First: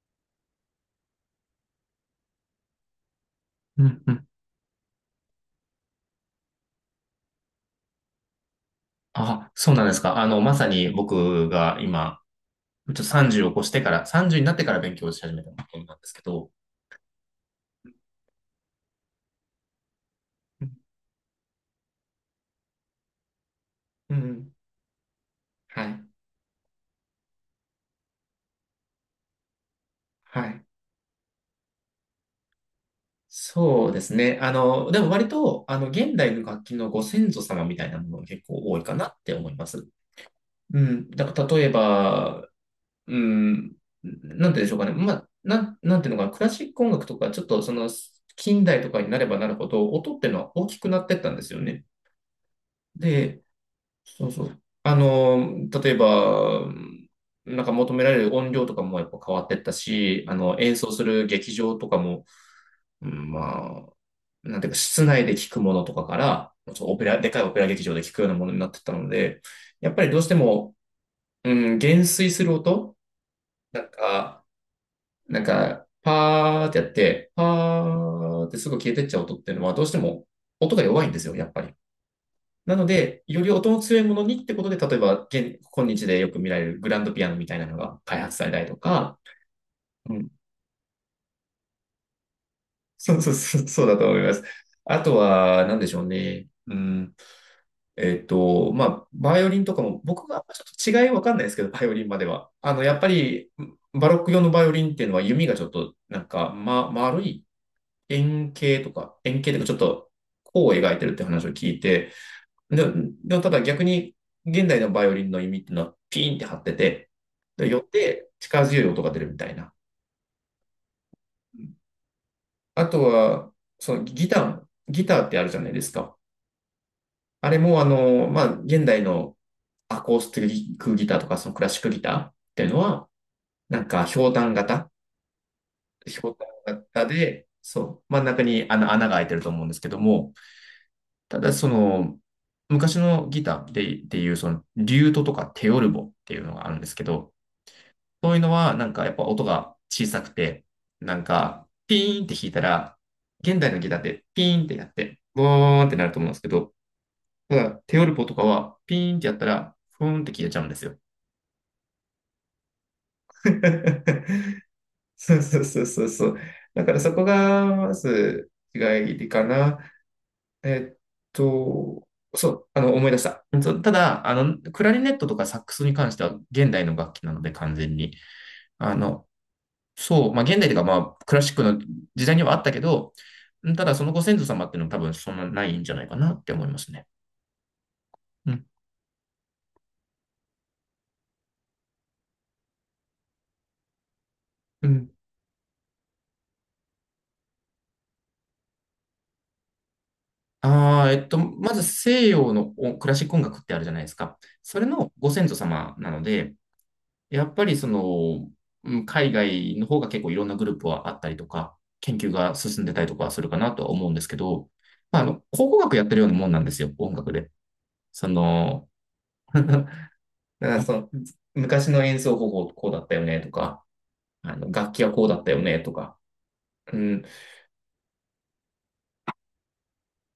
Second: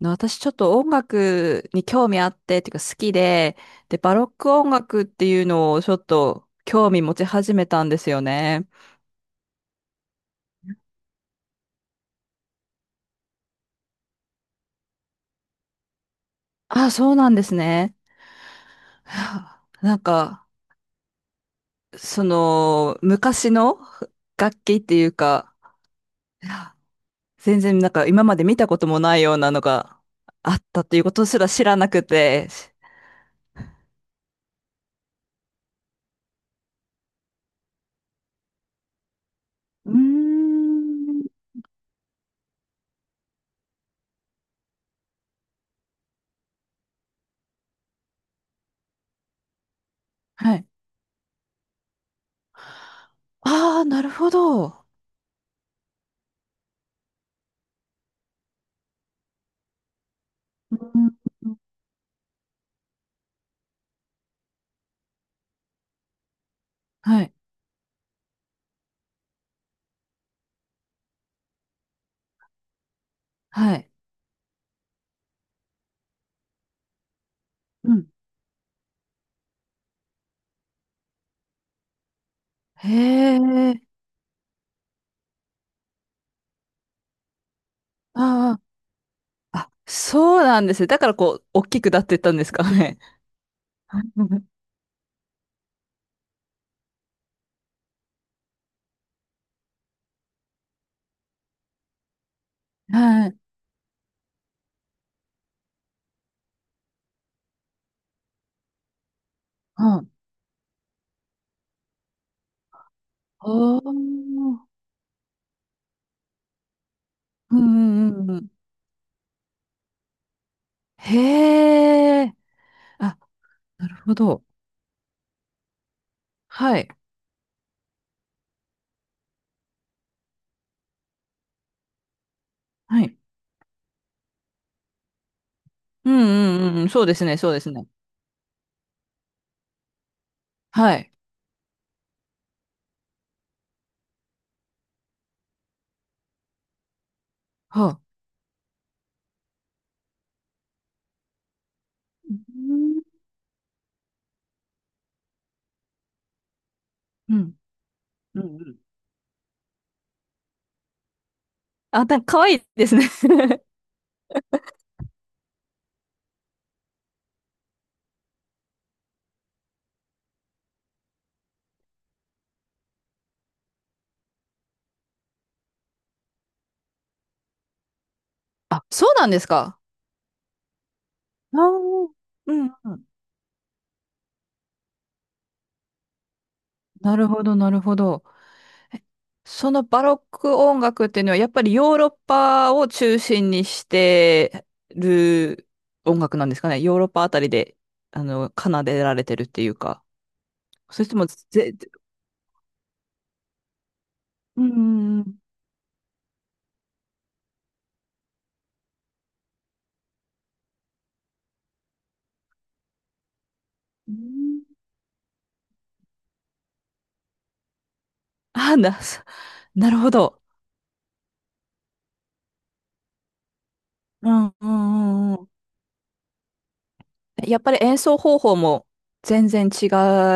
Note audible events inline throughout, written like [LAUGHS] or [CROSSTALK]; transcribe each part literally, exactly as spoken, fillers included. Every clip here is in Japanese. の私ちょっと音楽に興味あって、っていうか好きで、うで、んうバロん。ック音楽っていうのをちょっと興味持ち始めたんですよね。あ、そうなんですか。あの、まさに僕が今、ちょっとさんじゅうを越してから、さんじゅうになってから勉強し始めたことなんですけど、あ、そうなんですね。[SIGHS] はあ、なんか、うん、その、昔のうん楽器っていうか、はい、[SIGHS] いや、全然なんか今まで見たこともないようなのがはあっい。たっていうことすら知らなくて。そうですね。あの、でも割と、あの、現代の楽器のご先祖様みたいなものが結構多いかなって思います。うーうん。だん。から例えば、うん、なんて言うんでしょうかね。まあ、なん、なんていうのかな、クラシック音楽とか、ちょっとその、近代とかになればなるほど、音っていうのはは大い。きくなってったんですよね。で、ああ、なるそほうそう。ど。あの、例えば、なんか求められる音量とかもやっぱ変わってったし、あの、演う奏すん。る劇場とかも、うん、まあ、なんていうか、室内で聞くものとかから、そうオペラ、はでい。かいオペラ劇場で聞くようなものになってったので、やっぱりどうしても、うん、減衰する音はなんい。か、なんか、パーってやって、パうん。ーってすぐ消えてっちゃう音っていうのは、どうしても音が弱いんですよ、やっぱり。なので、へより音のえ。強いものにってことで、例えば、現、今日でよく見られるグランドピアノみたいなのが開発されたありとか、あ、あ、うん、そうなんですね。だからこう、大きくなっていったんですかね。そうそうそう、そうだと思います。[LAUGHS] あとは、なんでしょうね。うん、えっと、まあ、バイオリンとかも、僕がちょっと違いわかんないですけど、バイオリンまでは。あの、やっぱはい。り、バロック用のバイオリンっていうのは弓がちょっと、なんか、ま、丸い円形とか、円形とか、ちょっうと、ん。弧を描いてるって話を聞いて、で、でもただお逆に、ー。現代のバイオリンの弓っていうのはピーンって張ってて、うで、よっんうんうてんうん。力強い音が出るみたいな。へえ。あとあ、は、なそるのほギタど。ーギターってあるじゃないですか。はい。あれも、あの、まあ、現代のアコースティックギターとか、そのクラシックギターっていうのはは、い。なんか、ひょうたん型、うんひょううたんうんんうん。そ型うですね、で、そうですね。そう、真ん中にあの穴が開いてると思うんですけども、はい。ただ、その、昔のギターで、っていう、その、リュートとかテオルボっていうのがあるんですけど、はあ。そういうのは、なんかやっぱ音が小さくて、なんか、ピーンっうて弾いたら、ん現代のギターってピーンってやって、ボーンってなると思うんですけど、うたんだ、テオルポとうかんうは、ん。ピーンってやったら、ふーんって消えちゃうんですよ。あ、なんか可愛いですね。[LAUGHS] そうそうそうそうそう。だからそこが、まず、違いかな。えっと、そう、あの、思い出した。そうただ、あの、クラリネットとかサックスに関しては現代の楽器なので完全に。[LAUGHS] あ、あそうなの、んですか。そう、まあ現代というかまあクラシッああ。クの時代にはうあったんけうん。ど、うんただそのご先祖様っていうのは多分そんなないんじゃないかなって思いますね。なるほど、なるほど。うん。そのバロック音楽っていうのはやっぱりヨーロッパを中心にしてうん。る音楽なんですかね。ヨーロッパあたりで、あの、奏でられてるっていうか。あそれあ、とえも、っと、ぜ、まず西洋のおクラシック音楽ってあるじゃないですか。うそれのん。うご先祖様なので、やっぱりその、うん海外の方が結構いろんなグループはあったりとか、研究が進んでたりとかするかなとは思うんですけど、ん。まあ、あの、考古学やってるようなもんなんですよ、音楽で。そあ、の、な、そ [LAUGHS] だかなるほど。らその昔の演奏方法こうだったよねとか、うんあうの、楽器はこうんうんだうっん。たよね、とか。うん。やっぱり演奏方法も全然違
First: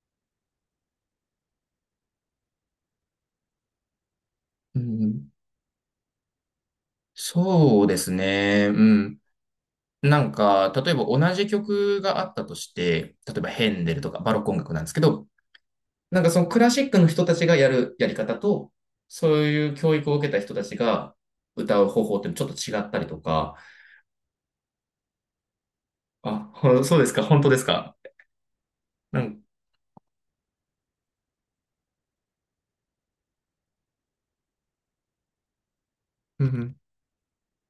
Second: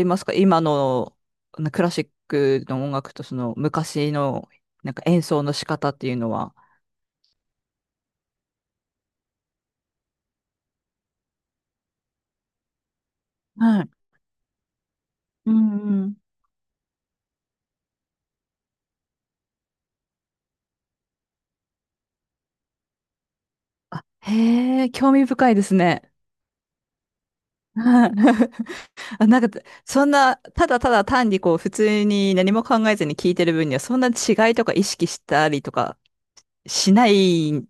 いますか、今のあのクラシックの音楽とその昔のうなんか演ん、奏の仕方っていうのは。そうですね。うん。なんか、例えば同じ曲があったとして、例えばヘはンい。デルとかバロック音楽なんですけど、うんうん。なんかそのクラシックの人たちがやるやり方と、そういう教育を受けた人たちが歌う方法ってちょっと違ったりとか、あ、へえ、興味深いですね。あ、ほそうですか、本当ですか。はい。 う [LAUGHS] あ、なん。んか、そんな、ただただ単にこう、普通に何も考えずに聞いてる分には、そんな違いとか意識したりとかうんうんしない、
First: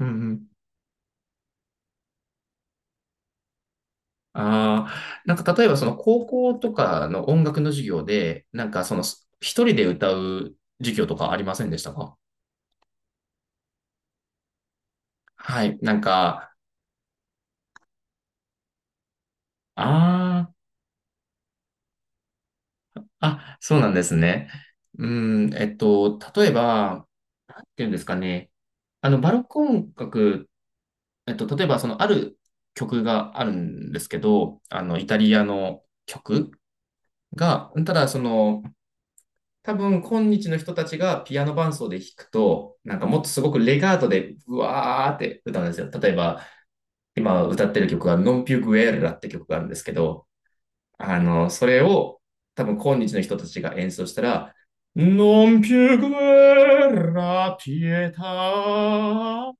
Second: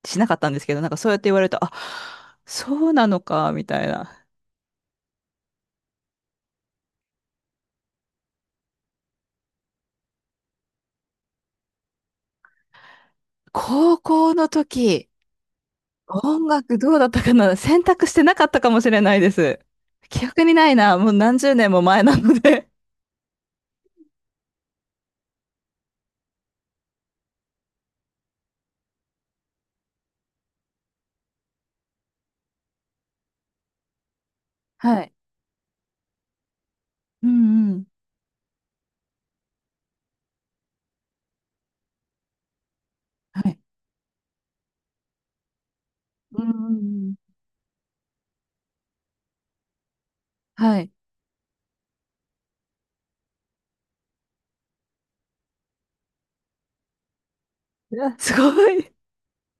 うんうしなかったんでんすけど、なんかそうやって言われると、あ、そうなのか、みたいな。ああ、なんか例えばその高校とかの音楽の授業で、なんかその一人で歌う授業とかありませんでしたか。高校の時、はい、なん音か、楽どうだったかな、選択してなかったかもしれないです。記あ憶にないな、もう何十年も前なので。あ、あ、そうなんですね。うん、えっと、例えば、なんていうんですかね。あの、バロック音楽、えっと、例えばそのある曲があるんですけど、あの、はイい。タリアの曲うんが、うん。ただその、多分今日の人たちがピアノ伴奏で弾くと、なんかもっとすはごくい。レガートでうわーって歌うんですよ。例えばうんうんうん。今歌ってる曲がノンピュグエルラって曲があるんですけど、はい。あの、それを多分今日の人たちが演奏したら、ノンピュグエルラピいエや、タすごい。ー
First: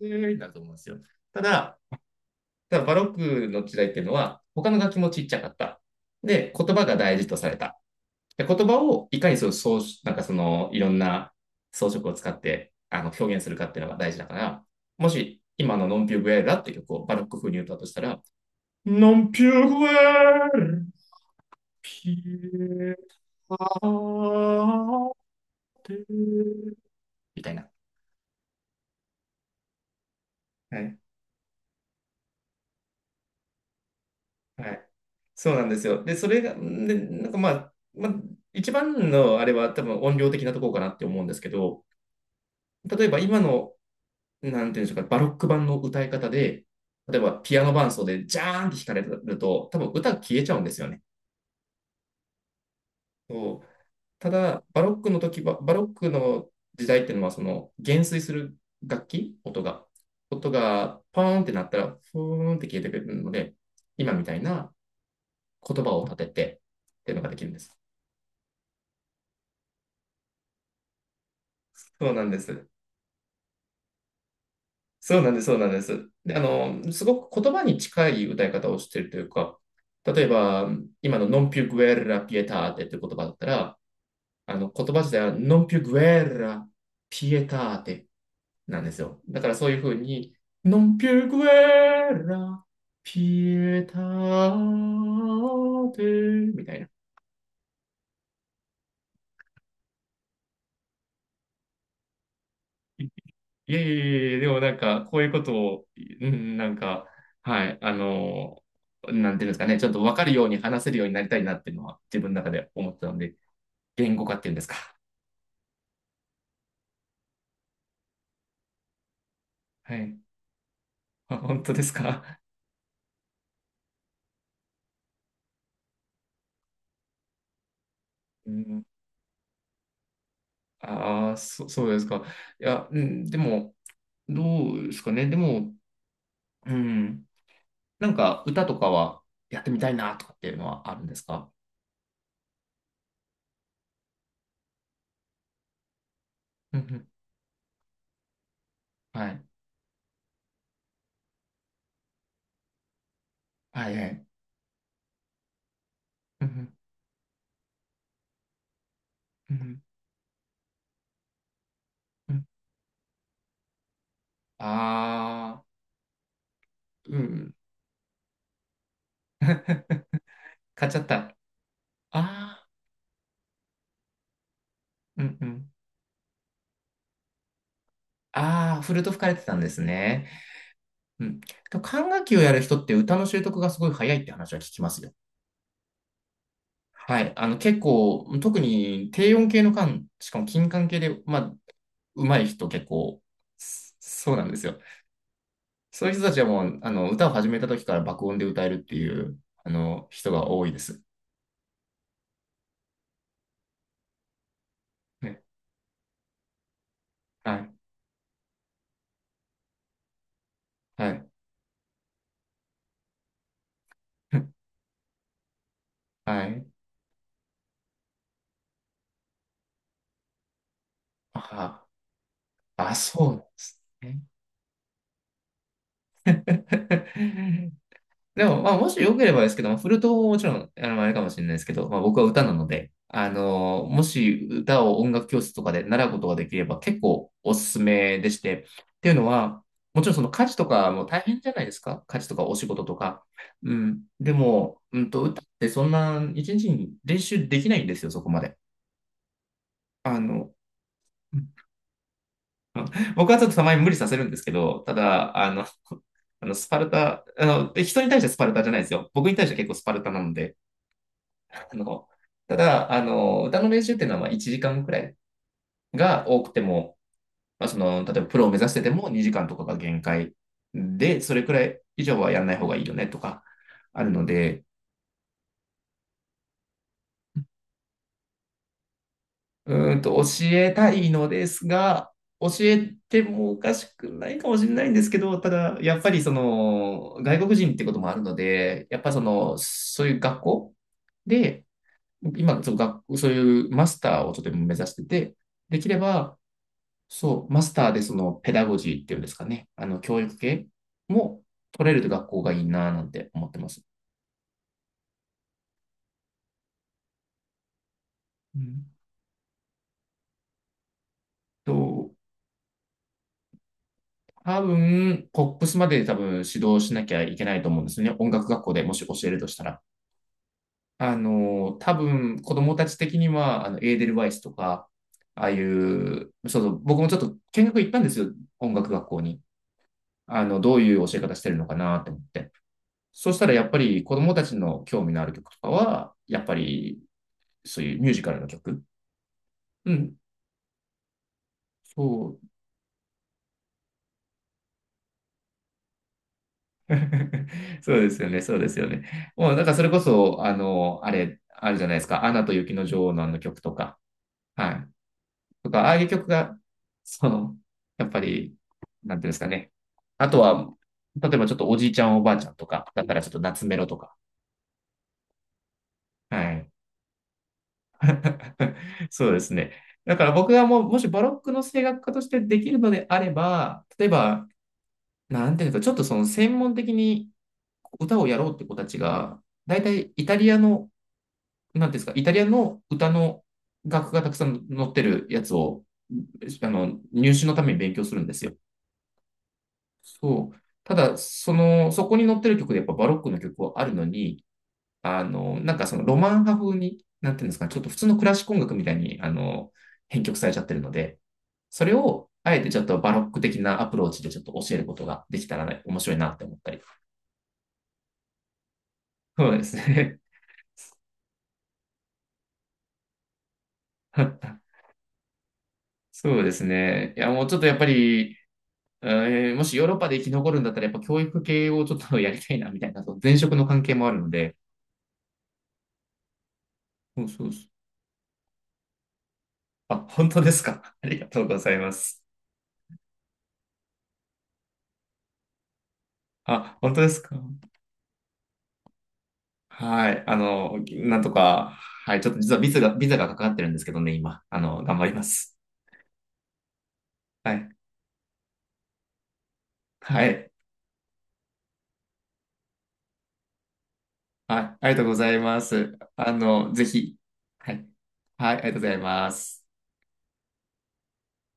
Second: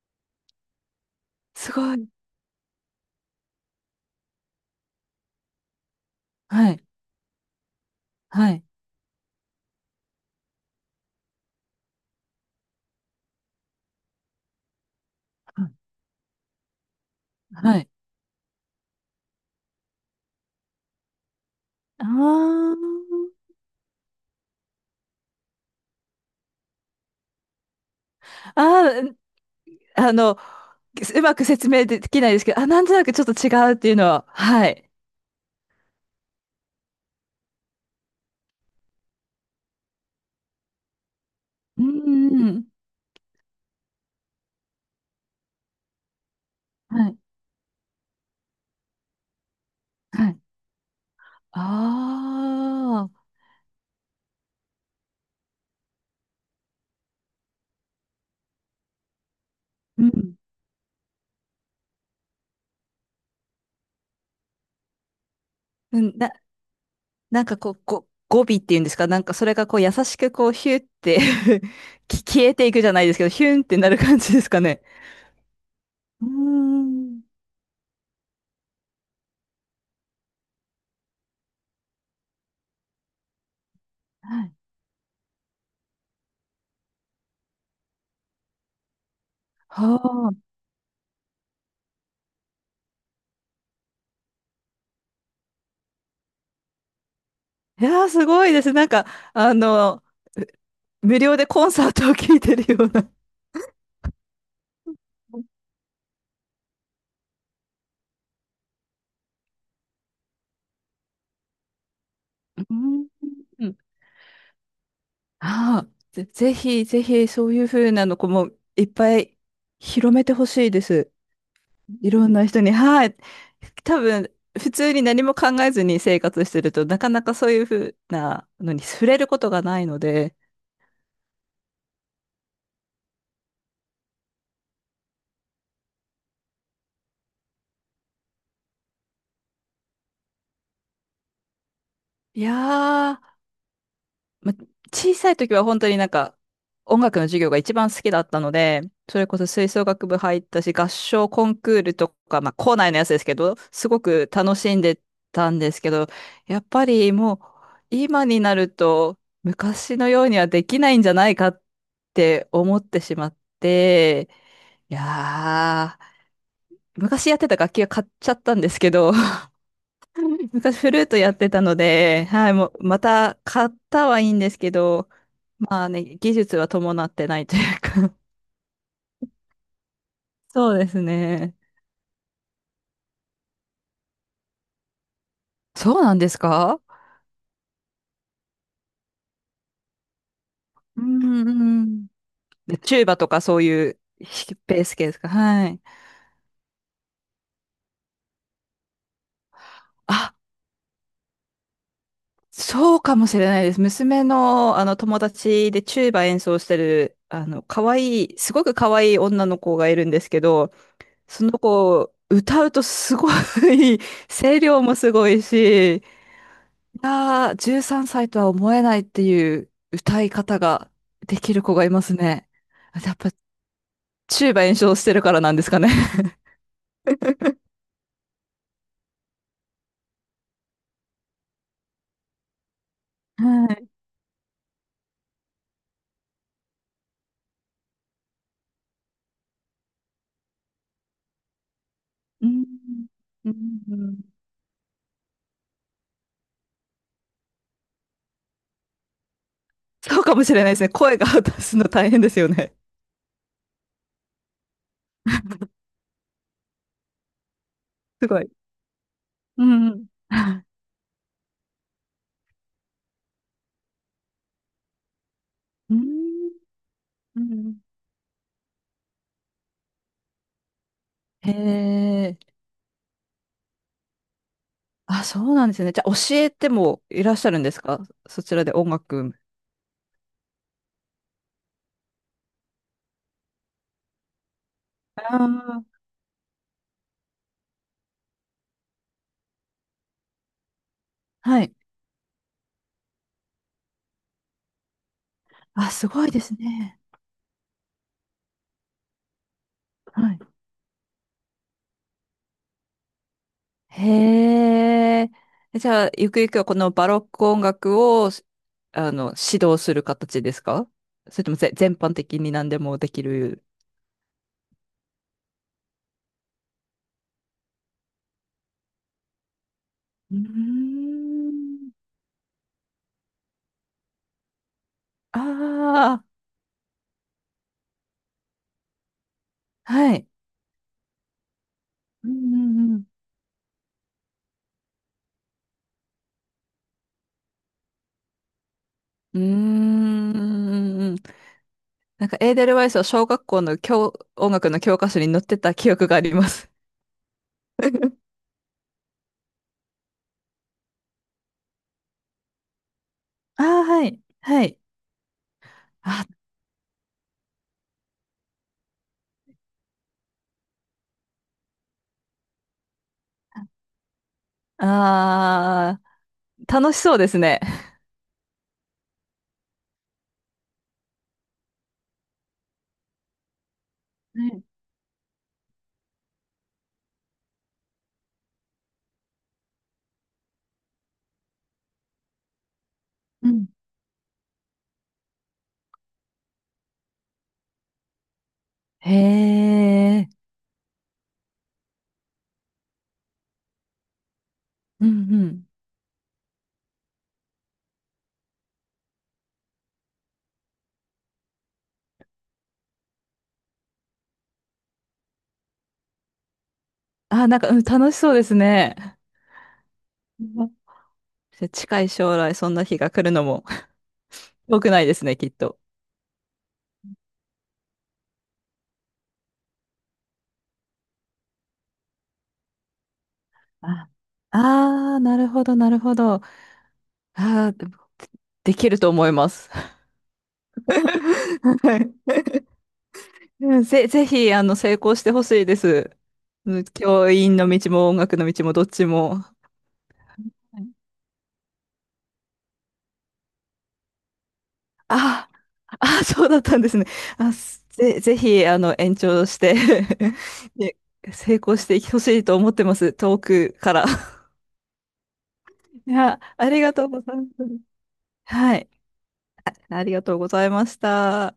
になると思うんですよ。たすだ、ごい。ただバロックの時代っていうのは他の楽器もちっちゃかった。で、は言い、葉が大事とされた。では言い、葉をいかにそう装なんかその、いろんな装飾を使ってあの表現するかっていうのが大事だから、もしはい。今のノンピューグエラって曲をバロック風に歌うとしたら、ノンピューグエラ、ピあエタテ、みたいな。あ、あーあの、はい。うまく説明できないですけど、あ、なんとなくちょっと違うっていうのは、ははい。い。そうなんですよ。で、それが、で、なんかまあ、まあ、一番のあれは多分音量的なところかなって思うんですけうど、ん、うん。例えば今のなんていうんでしょうか、バロック版の歌い方で、は例い、えばピアノ伴奏でジャーンって弾かれると、多分歌がは消い。えちゃうんですよね。ああ、そうただ、バロックの時は、バロックの時代っていうのは、その減衰する楽器、音が、うん。音がポーンってなったら、ふーんって消えてくれるので、今みたいな言葉うを立ん、てな、てっていうのがでなきんるんかでこす。う、ご、語尾っていうんですか、なんかそれがこう優しくこう、ヒュって [LAUGHS] そうなきんで消えてす。いくじゃないですけど、ヒュンってなる感じですかね。そうなんです、そうなんです。うーで、あの、すん。ごく言葉に近い歌い方をしているというか、例えば、今の Non più guerra pietate っていう言葉だったら、はい。あの、言葉自体は Non più guerra pietate なんですよ。だからそういうふうはに、あ。Non più guerra pietate みたいな。いやー、すごいです。なんか、あの、無料でコンサートを聴いてるような。いえいえいえ、でもなんか、こういうことを、うん、なんか、はい、あの、なんていうんですかね、ちょっと分かるように話せるようになりたいなっていうのは自分の中でう思ってたん。ので、うん。言語化っていうんですか。ああ、ぜ、ぜひ、ぜひ、そういう風なのこもいっぱい [LAUGHS] は広い。めてほしいです。あ、本当ですいろんか。な人に。はい。多分、普通に何も考えずに生活してると、なかなかそういう風 [LAUGHS] なうのにん、触れることがないので。ああ、そ、そうですか。いや、うん、でも、どうですかね。でも、うん、なんか歌とかはやってみたいなとかっていうのはあるんですか。いやーま、小さい時は本当になんかうんう音ん楽の授業が一番好きだったので、それはこい。そ吹奏楽部入ったし、合唱コンクールとか、まあ校内のやつですけど、すはいごはい。く楽しんでたんですけど、うやっんぱりもう今になるとうんうん昔のようにはできないんじゃないかっうんて思ってしまって、いああやー、ー、う昔やってん。た楽器は買っちゃったんですけど、[LAUGHS] 昔買フっちルゃっートた。やってたのあで、はい、あ、もうまた買ったはいいんですけど、うんうん。まあね、技術は伴ってないというか。 ああ、フルとト吹かれてたんですね。[LAUGHS] そうですうん。でね。も管楽器をやる人って歌の習得がすごい早いって話は聞きますよ。そうなんですか？はい。あの、結構、特に低音系の管、しかも金管系うで、んまうんあ、うん。上手い人で結チューバ構、とかそうそいうそうなんですよ。ベース系ですか？はい。そういう人たちはもう、あの、歌を始めた時から爆音で歌えるっていう、あの、人あ、が多いです。そうかもしれないです。娘のあの友ね。達でチューバ演奏してる、あはの、い。可愛い、すごく可愛い女の子がいるんですけど、はい。その子、歌うとすごい [LAUGHS] 声 [LAUGHS] 量もすごいし、いはい。やー、じゅうさんさいとは思えないっていう歌い方ができる子があいますね。あ、あやっそぱ、うなんですね。チューバ演奏してるからなんですかね。[LAUGHS] でも、まあ、もし良ければですけど、まあフルートももちろん、あの、あれかもしれないですけど、まあ、僕は歌なので、あはの、い。もし歌を音楽教室とかで習うことができれば結構おすすめでして、っていうのは、もちろんその家事とかも大変じゃないですか、家事と [LAUGHS] かうお仕ん。事とか。ううん。ん。でも、うんと、歌ってそんな一日に練習できないんですよ、そこまで。あそうかもの、しれないですね。声が出 [LAUGHS] すの大変ですよね。僕はちょっとたまに無理させるんですけど、ただ、あの、[LAUGHS] あの、スパルタ、あの、人に対しすてスごパい。ルタじゃないですよ。僕に対してう結構スん。パうルん。タなので、[LAUGHS] あの、ただ、あの、歌の練習っていうのはまあいちじかんくらいが多くても、うまあ、そん。の、例えばプロを目指しててもにじかんとかが限界で、それへくらい以上はえ。やんない方がいいよね、とかあるので、あ、そうなんですね。じゃあ、教えてもいらっしゃるんですか？そちらで音楽。うんと、教えたいのですが、教えてもおかしくないかもしれないんですけあど、ただ、あ、やっぱりその、外国人ってこともあるので、やっぱその、そういう学校はで、い。今、そう、学そういうマスターをちょっと目指してて、できあ、れすごいば、ですね。そう、マスターでそのペダゴジーっていうんですかね、あの教は育い。系も取れる学校がいいななんて思ってます。へえ。じゃあ、ゆくゆくはこのバロック音楽を、うんあの、指導する形ですか？それともぜ全般と、的に何でもできる。多分、ポップスまで多分指導しなきゃいけないと思うんですよね。音楽学校でもし教えるとしたら。うーあの、ん。多分、子供たち的には、あの、エーデルワイスとか、ああいあう、そうそう、僕もちょっと見学行ったんですよ。音楽学校に。あ、はい。あの、どういう教え方してるのかなって思っうて。んうんそしたらやっぱり子供たちの興味のある曲とかは、やっぱりそういうミュージカルの曲。ううん。ん。うーん。なそんか、う。エーデルワイスは小学校の教、音楽の教科書に載ってた記憶があります。[LAUGHS] そうですよね、そうですよね。もう、なんかそれこそ、あの、あれ、あるじゃないですか。アナと雪の女王のあの曲あとあ、か。はい。ははい。い。とか、ああいうあ、曲が、その、やっぱり、なんていうんですかね。あとは、例えばちょっとおじいちゃんおばあちゃんとか、だったらちょっと夏メロとか。あはい。あ、楽しそうですね。[LAUGHS] そうですね。だから僕がもう、もしバロックの声楽家としてできるのであれば、例えば、はい。なんていうか、ちょっとその専門的に歌をやろうって子たちが、大体イタリアの、なんていうんですか、イタリアの歌のうん。楽譜がたくさん載ってるやつを、あの、入試のために勉強するんですよ。へえ。そう。ただ、その、そこに載ってる曲でやっぱバロックの曲はあるのに、うんうあの、ん。なんかそのロマン派風に、なんていうんですか、ちょっと普通のクラシック音楽みたいに、あの、編曲されちゃってるので、それを、あえてちょっとバロック的なアプローチでちょっと教えることができたらね、面白いなって思ったり。あ、なんか、うん、楽しそうですね。そうですね。うん。じゃあ近い将来、そんな日が来るのも [LAUGHS] [LAUGHS] 遠くないですね、きっと。そうですね。いや、もうちょっとやっぱり、えーもしヨーロッパで生き残るんだったら、やっぱ教育系をちょっとやりたいな、みたいな、そう前職の関係もああるので。あー、なるほど、なるほど。あそうそうそう。あ、でもできると思います。[LAUGHS] あ、本当ですか。[LAUGHS] ありがとうございまはす。い。うん、ぜ、ぜひ、あの、成功してほしいです。あ、うん。本当です教か。員の道も音楽の道もどっちも。はい。あの、はい。なんとか、はい。ちょっと実はビザが、ビザがかかってるんですけどね、今。あの、頑張りまあす。ーあー、そうだったんですね。あ、はい。すぜ、ぜひ、あの、延長して はい。[LAUGHS] で成功してほしいと思ってます。遠くから。はい。ありがとうございます。いあや、あの、りぜがとうひ。ございまはす。い。はい。ありがはとうごい。ざいます。ありがとうございました。